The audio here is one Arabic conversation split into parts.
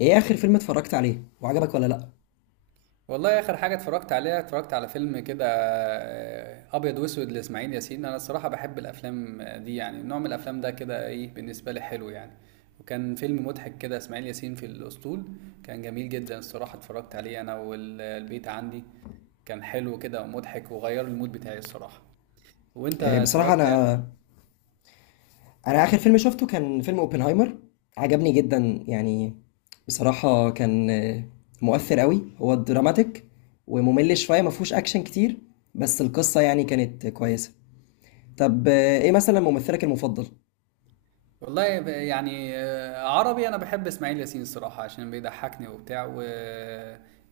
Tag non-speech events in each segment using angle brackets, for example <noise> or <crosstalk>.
ايه اخر فيلم اتفرجت عليه وعجبك ولا لا؟ والله اخر حاجه اتفرجت عليها اتفرجت على فيلم كده، ابيض واسود لاسماعيل ياسين. انا الصراحه بحب الافلام دي، يعني نوع من الافلام ده كده ايه، بالنسبه لي حلو يعني. وكان فيلم مضحك كده، اسماعيل ياسين في الاسطول. كان جميل جدا الصراحه، اتفرجت عليه انا والبيت عندي. كان حلو كده ومضحك وغير المود بتاعي الصراحه. وانت بصراحه اتفرجت انا اخر؟ انا اخر فيلم شفته كان فيلم اوبنهايمر. عجبني جدا. يعني بصراحه كان مؤثر قوي، هو دراماتيك وممل شويه، ما فيهوش اكشن كتير، بس القصه يعني كانت كويسه. طب ايه مثلا ممثلك المفضل؟ والله يعني عربي، انا بحب اسماعيل ياسين الصراحه عشان بيضحكني وبتاع و...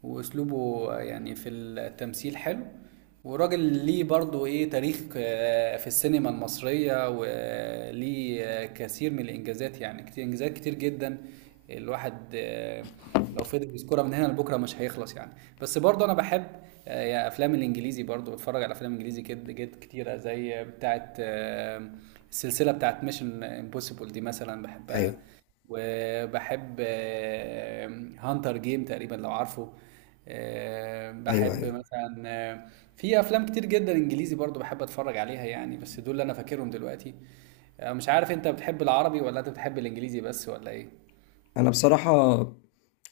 واسلوبه يعني في التمثيل حلو وراجل. ليه برضه ايه تاريخ في السينما المصريه وليه كثير من الانجازات، يعني كتير، انجازات كتير جدا. الواحد لو فضل يذكرها من هنا لبكره مش هيخلص يعني. بس برضه انا بحب يا افلام الانجليزي، برضه بتفرج على افلام انجليزي كده جد كتيره، زي بتاعه السلسلة بتاعت ميشن امبوسيبل دي مثلا، بحبها. ايوه وبحب هانتر جيم تقريبا لو عارفه. ايوه بحب ايوه. مثلا في افلام كتير جدا انجليزي برضو بحب اتفرج عليها يعني، بس دول اللي انا فاكرهم دلوقتي. مش عارف انت بتحب العربي ولا انت بتحب الانجليزي بس ولا ايه؟ انا بصراحة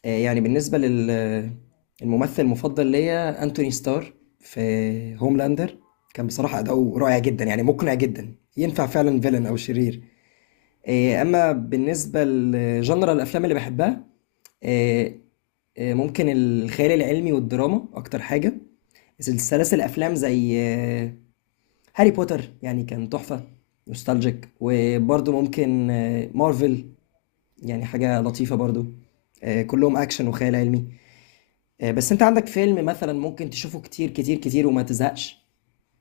يعني بالنسبة للممثل المفضل ليا انتوني ستار في هوملاندر. كان بصراحة أداؤه رائع جدا، يعني مقنع جدا، ينفع فعلا فيلن أو شرير. أما بالنسبة لجنرال الأفلام اللي بحبها، آه، ممكن الخيال العلمي والدراما أكتر حاجة. سلاسل أفلام زي هاري بوتر، يعني كان تحفة، نوستالجيك. وبرضه ممكن مارفل، يعني حاجة لطيفة برضو. كلهم أكشن وخيال علمي. بس أنت عندك فيلم مثلا ممكن تشوفه كتير كتير كتير وما تزهقش؟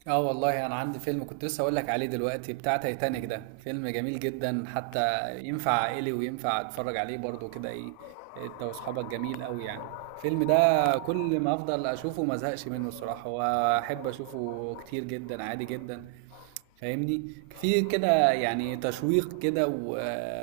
اه والله انا عندي فيلم كنت لسه اقول لك عليه دلوقتي، بتاع تايتانيك ده، فيلم جميل جدا حتى. ينفع عائلي وينفع اتفرج عليه برضه كده ايه انت واصحابك. جميل قوي يعني الفيلم ده، كل ما افضل اشوفه ما ازهقش منه الصراحة، واحب اشوفه كتير جدا عادي جدا. فاهمني في كده يعني تشويق كده و...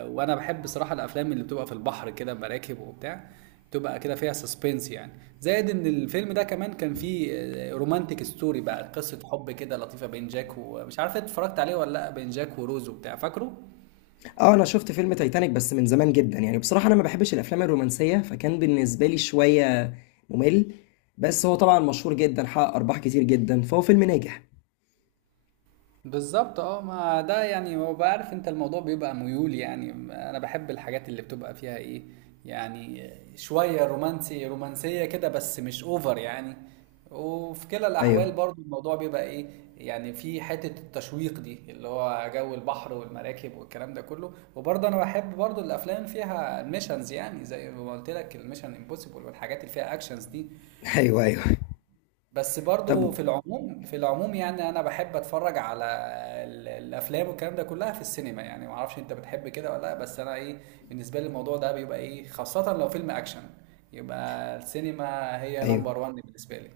وانا بحب بصراحه الافلام اللي بتبقى في البحر كده، مراكب وبتاع، بتبقى كده فيها سسبنس يعني. زائد ان الفيلم ده كمان كان فيه رومانتك ستوري بقى، قصه حب كده لطيفه بين جاك، ومش عارف إنت اتفرجت عليه ولا لا، بين جاك وروز وبتاع فاكره. اه، انا شفت فيلم تايتانيك بس من زمان جدا، يعني بصراحة انا ما بحبش الافلام الرومانسية، فكان بالنسبة لي شوية ممل. بس هو طبعا مشهور جدا، حقق ارباح كتير جدا، فهو فيلم ناجح. بالظبط، اه، ما ده يعني هو بعرف انت الموضوع بيبقى ميول يعني. انا بحب الحاجات اللي بتبقى فيها ايه يعني، شوية رومانسي، رومانسية كده بس مش اوفر يعني. وفي كلا ايوه. الاحوال برضو الموضوع بيبقى ايه يعني في حتة التشويق دي، اللي هو جو البحر والمراكب والكلام ده كله. وبرضه انا بحب برضو الافلام فيها ميشنز يعني، زي ما قلت لك الميشن امبوسيبل والحاجات اللي فيها اكشنز دي. <laughs> ايوه ايوه. بس طب. برضو في العموم يعني انا بحب اتفرج على الافلام والكلام ده كلها في السينما يعني. ما اعرفش انت بتحب كده ولا لا، بس انا ايه، بالنسبه لي الموضوع ده بيبقى ايه خاصه لو فيلم اكشن، يبقى السينما هي ايوه، نمبر وان بالنسبه لي.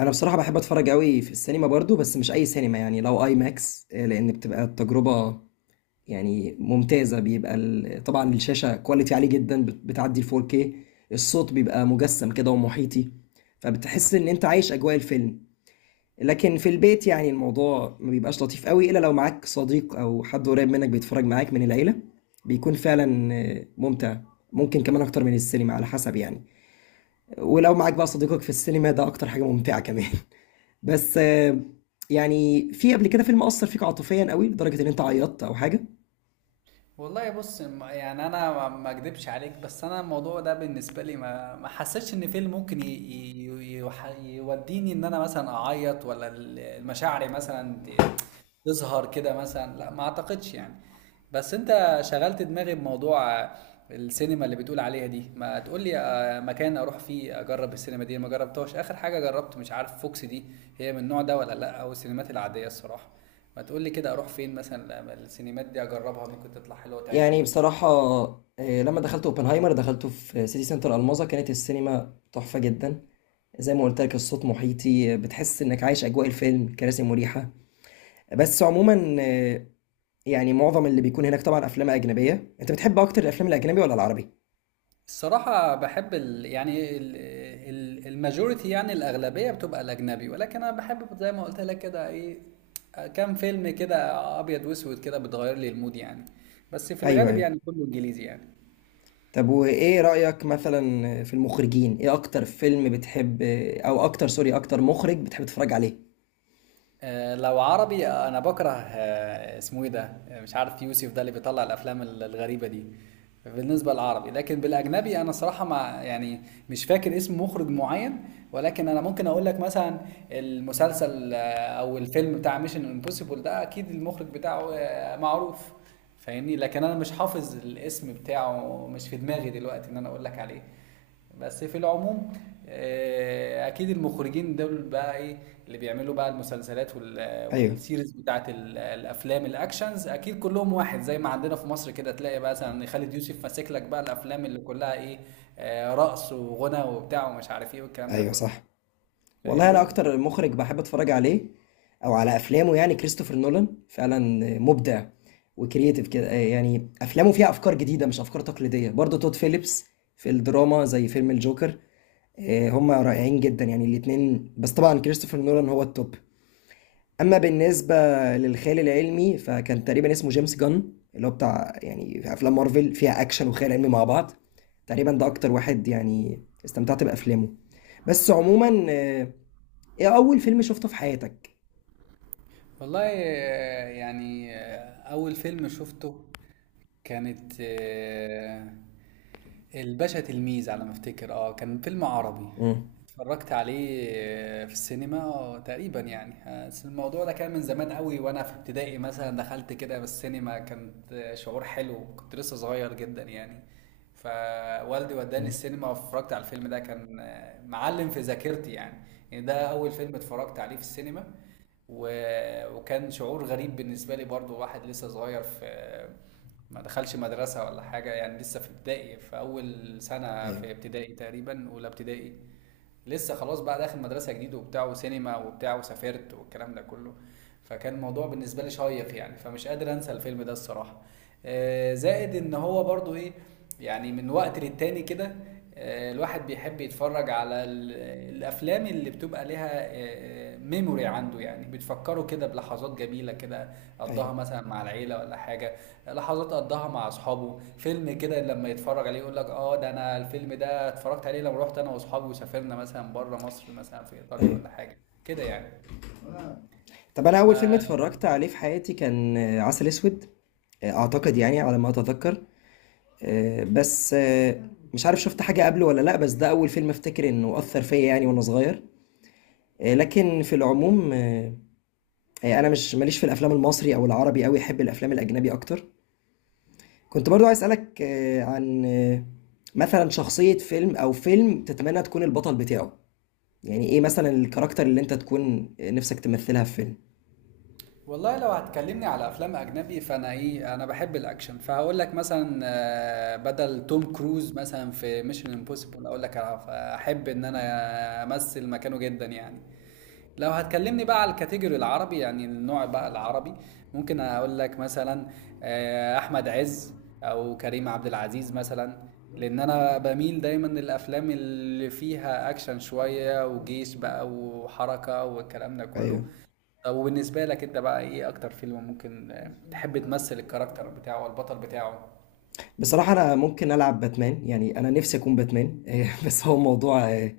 انا بصراحة بحب اتفرج قوي في السينما برضو، بس مش اي سينما. يعني لو اي ماكس، لان بتبقى التجربة يعني ممتازة. بيبقى طبعا الشاشة كواليتي عالي جدا، بتعدي ال 4K. الصوت بيبقى مجسم كده ومحيطي، فبتحس ان انت عايش اجواء الفيلم. لكن في البيت يعني الموضوع ما بيبقاش لطيف قوي، الا لو معاك صديق او حد قريب منك بيتفرج معاك من العيلة، بيكون فعلا ممتع. ممكن كمان اكتر من السينما على حسب يعني. ولو معاك بقى صديقك في السينما، ده اكتر حاجة ممتعة كمان. <laughs> بس يعني في قبل كده فيلم اثر فيك عاطفيا قوي لدرجة ان انت عيطت او حاجة؟ والله بص يعني انا ما اكدبش عليك، بس انا الموضوع ده بالنسبه لي ما حسيتش ان فيلم ممكن يوديني ان انا مثلا اعيط، ولا المشاعر مثلا تظهر كده مثلا، لا ما اعتقدش يعني. بس انت شغلت دماغي بموضوع السينما اللي بتقول عليها دي. ما تقول لي مكان اروح فيه اجرب السينما دي، ما جربتهاش، اخر حاجه جربت مش عارف فوكس دي هي من النوع ده ولا لا، او السينمات العاديه الصراحه. ما تقول لي كده اروح فين مثلا لما السينمات دي اجربها، ممكن تطلع حلوه يعني وتعجبني. بصراحة لما دخلت اوبنهايمر دخلته في سيتي سنتر الماظة، كانت السينما تحفة جدا. زي ما قلت لك، الصوت محيطي، بتحس انك عايش اجواء الفيلم، كراسي مريحة. بس عموما يعني معظم اللي بيكون هناك طبعا افلام اجنبية. انت بتحب اكتر الافلام الاجنبي ولا العربي؟ الصراحه بحب ال، يعني ال، ال الماجوريتي يعني الاغلبيه بتبقى الاجنبي، ولكن انا بحب زي ما قلت لك كده ايه كام فيلم كده ابيض واسود كده، بتغير لي المود يعني. بس في ايوه الغالب ايوه. يعني كله انجليزي يعني. طب، وايه رأيك مثلا في المخرجين؟ ايه اكتر فيلم بتحب او اكتر، سوري، اكتر مخرج بتحب تتفرج عليه؟ لو عربي، انا بكره اسمه ايه ده، مش عارف، يوسف ده اللي بيطلع الافلام الغريبه دي، بالنسبه للعربي. لكن بالاجنبي انا صراحه مع يعني، مش فاكر اسم مخرج معين. ولكن انا ممكن اقول لك مثلا المسلسل او الفيلم بتاع ميشن امبوسيبل ده، اكيد المخرج بتاعه معروف، فاهمني. لكن انا مش حافظ الاسم بتاعه، مش في دماغي دلوقتي ان انا اقول لك عليه. بس في العموم اكيد المخرجين دول بقى ايه، اللي بيعملوا بقى المسلسلات ايوه والسيريز بتاعت الافلام الاكشنز، اكيد كلهم واحد. زي ما عندنا في مصر كده تلاقي بقى مثلا خالد يوسف ماسك لك بقى الافلام اللي كلها ايه رقص وغنى وبتاع ومش عارف ايه والكلام ده ايوه، كله، صح. والله انا فاهمني. اكتر مخرج بحب اتفرج عليه او على افلامه يعني كريستوفر نولان. فعلا مبدع وكرييتيف كده. يعني افلامه فيها افكار جديده مش افكار تقليديه. برضه تود فيليبس في الدراما زي فيلم الجوكر. هما رائعين جدا يعني الاتنين، بس طبعا كريستوفر نولان هو التوب. اما بالنسبه للخيال العلمي، فكان تقريبا اسمه جيمس جان، اللي هو بتاع يعني في افلام مارفل فيها اكشن وخيال علمي مع بعض. تقريبا ده اكتر واحد يعني استمتعت بافلامه. بس عموما إيه أول فيلم شُفته في حياتك؟ والله يعني أول فيلم شفته كانت الباشا تلميذ على ما افتكر. اه كان فيلم عربي، إمم. اتفرجت عليه في السينما تقريبا يعني. بس الموضوع ده كان من زمان قوي وانا في ابتدائي مثلا، دخلت كده بالسينما كانت شعور حلو، كنت لسه صغير جدا يعني. فوالدي وداني إمم. السينما واتفرجت على الفيلم ده، كان معلم في ذاكرتي يعني. يعني ده اول فيلم اتفرجت عليه في السينما. و... وكان شعور غريب بالنسبة لي برضو، واحد لسه صغير، في ما دخلش مدرسة ولا حاجة يعني، لسه في ابتدائي، في أول سنة أيوه. في ابتدائي تقريبا، أولى ابتدائي. لسه خلاص بقى داخل مدرسه جديده وبتاع، وسينما وبتاع، وسافرت والكلام ده كله. فكان الموضوع بالنسبه لي شيق يعني، فمش قادر انسى الفيلم ده الصراحه. زائد ان هو برضو ايه يعني، من وقت للتاني كده الواحد بيحب يتفرج على الافلام اللي بتبقى لها ميموري عنده يعني، بتفكره كده بلحظات جميله كده أيوه، قضاها مثلا مع العيله ولا حاجه، لحظات قضاها مع اصحابه. فيلم كده لما يتفرج عليه يقول لك اه ده، انا الفيلم ده اتفرجت عليه لما رحت انا واصحابي وسافرنا مثلا بره مصر مثلا في ايطاليا أيوه. ولا حاجه كده يعني. طَب أنا ف أول فيلم اتفرّجت عليه في حياتي كان عسل أسود، أعتقد يعني على ما أتذكّر. بس آه، مش عارف شُفت حاجة قبله والّا لأ، بس ده أول فيلم أفتكر إنه أثّر فيّا يعني وأنا صغير. لكن في العموم، أنا مش ما ليش في الأفلام المصري أو العربي أوي، أحب الأفلام الأجنبي أكتر. كنت برضه عايز أسألك عن مثلًا شخصية فيلم أو فيلم تتمنّى تكون البطل بتاعه؟ يعني ايه مثلا الكاركتر اللي انت تكون نفسك تمثلها في فيلم؟ والله لو هتكلمني على افلام اجنبي فانا ايه، انا بحب الاكشن، فهقول لك مثلا بدل توم كروز مثلا في ميشن امبوسيبل، اقول لك احب ان انا امثل مكانه جدا يعني. لو هتكلمني بقى على الكاتيجوري العربي، يعني النوع بقى العربي، ممكن اقول لك مثلا احمد عز او كريم عبد العزيز مثلا، لان انا بميل دايما للافلام اللي فيها اكشن شوية وجيش بقى وحركة والكلام ده ايوه. كله. طب وبالنسبة لك انت بقى، ايه اكتر فيلم ممكن تحب تمثل الكاركتر بتاعه والبطل بتاعه؟ بصراحة انا ممكن العب باتمان، يعني انا نفسي اكون باتمان. <laughs> بس هو موضوع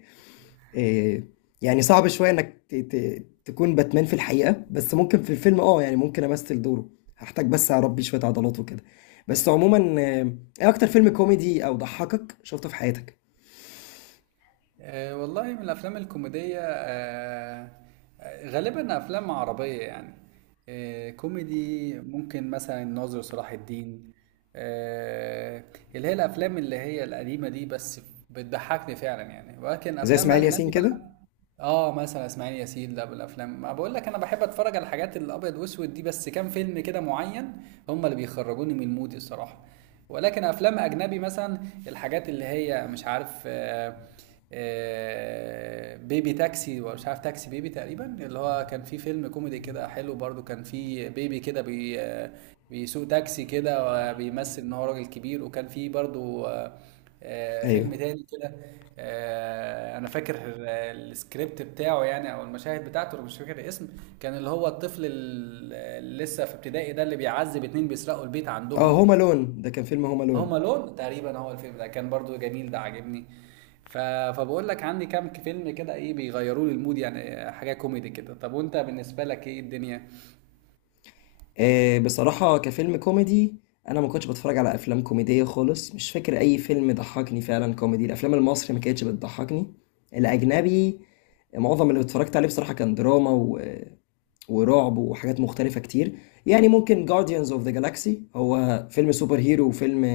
آه، يعني صعب شوية انك تكون باتمان في الحقيقة، بس ممكن في الفيلم اه، يعني ممكن امثل دوره. هحتاج بس اربي شوية عضلات وكده. بس عموما ايه اكتر فيلم كوميدي او ضحكك شفته في حياتك؟ أه والله من الأفلام الكوميدية، أه غالبا أفلام عربية يعني. أه كوميدي ممكن مثلا الناظر صلاح الدين، أه، اللي هي الأفلام اللي هي القديمة دي، بس بتضحكني فعلا يعني. ولكن زي أفلام اسماعيل ياسين أجنبي كده؟ بقى، اه مثلا اسماعيل ياسين ده، بالافلام ما بقول لك انا بحب اتفرج على الحاجات الابيض واسود دي، بس كام فيلم كده معين هم اللي بيخرجوني من المود الصراحه. ولكن افلام اجنبي مثلا الحاجات اللي هي مش عارف بيبي تاكسي ولا مش عارف تاكسي بيبي تقريبا، اللي هو كان فيه فيلم كوميدي كده حلو برضو، كان فيه بيبي كده بي آه، بيسوق تاكسي كده وبيمثل ان هو راجل كبير. وكان فيه برضو فيلم ايوه. تاني كده. أنا فاكر السكريبت بتاعه يعني أو المشاهد بتاعته، أنا مش فاكر الاسم. كان اللي هو الطفل ال، اللي لسه في ابتدائي ده، اللي بيعذب 2 بيسرقوا البيت اه، هوم عندهم. الون، ده كان فيلم هوم هوم الون. ألون تقريبا هو الفيلم ده، كان برضه جميل، ده عاجبني. ف فباقول لك عندي كام ك فيلم كده إيه بيغيّروا لي المود يعني، حاجة كوميدي كده. طب وأنت بالنسبة لك إيه الدنيا؟ بصراحة كفيلم كوميدي، أنا ما كنتش بتفرج على أفلام كوميدية خالص. مش فاكر أي فيلم ضحكني فعلا كوميدي. الأفلام المصري ما كانتش بتضحكني. الأجنبي معظم اللي اتفرجت عليه بصراحة كان دراما ورعب وحاجات مختلفة كتير. يعني ممكن Guardians of the Galaxy، هو فيلم سوبر هيرو وفيلم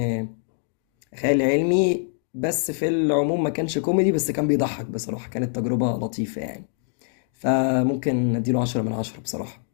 خيال علمي. بس في العموم ما كانش كوميدي، بس كان بيضحك بصراحة. كانت تجربة لطيفة يعني، فممكن اديله 10 من 10 بصراحة.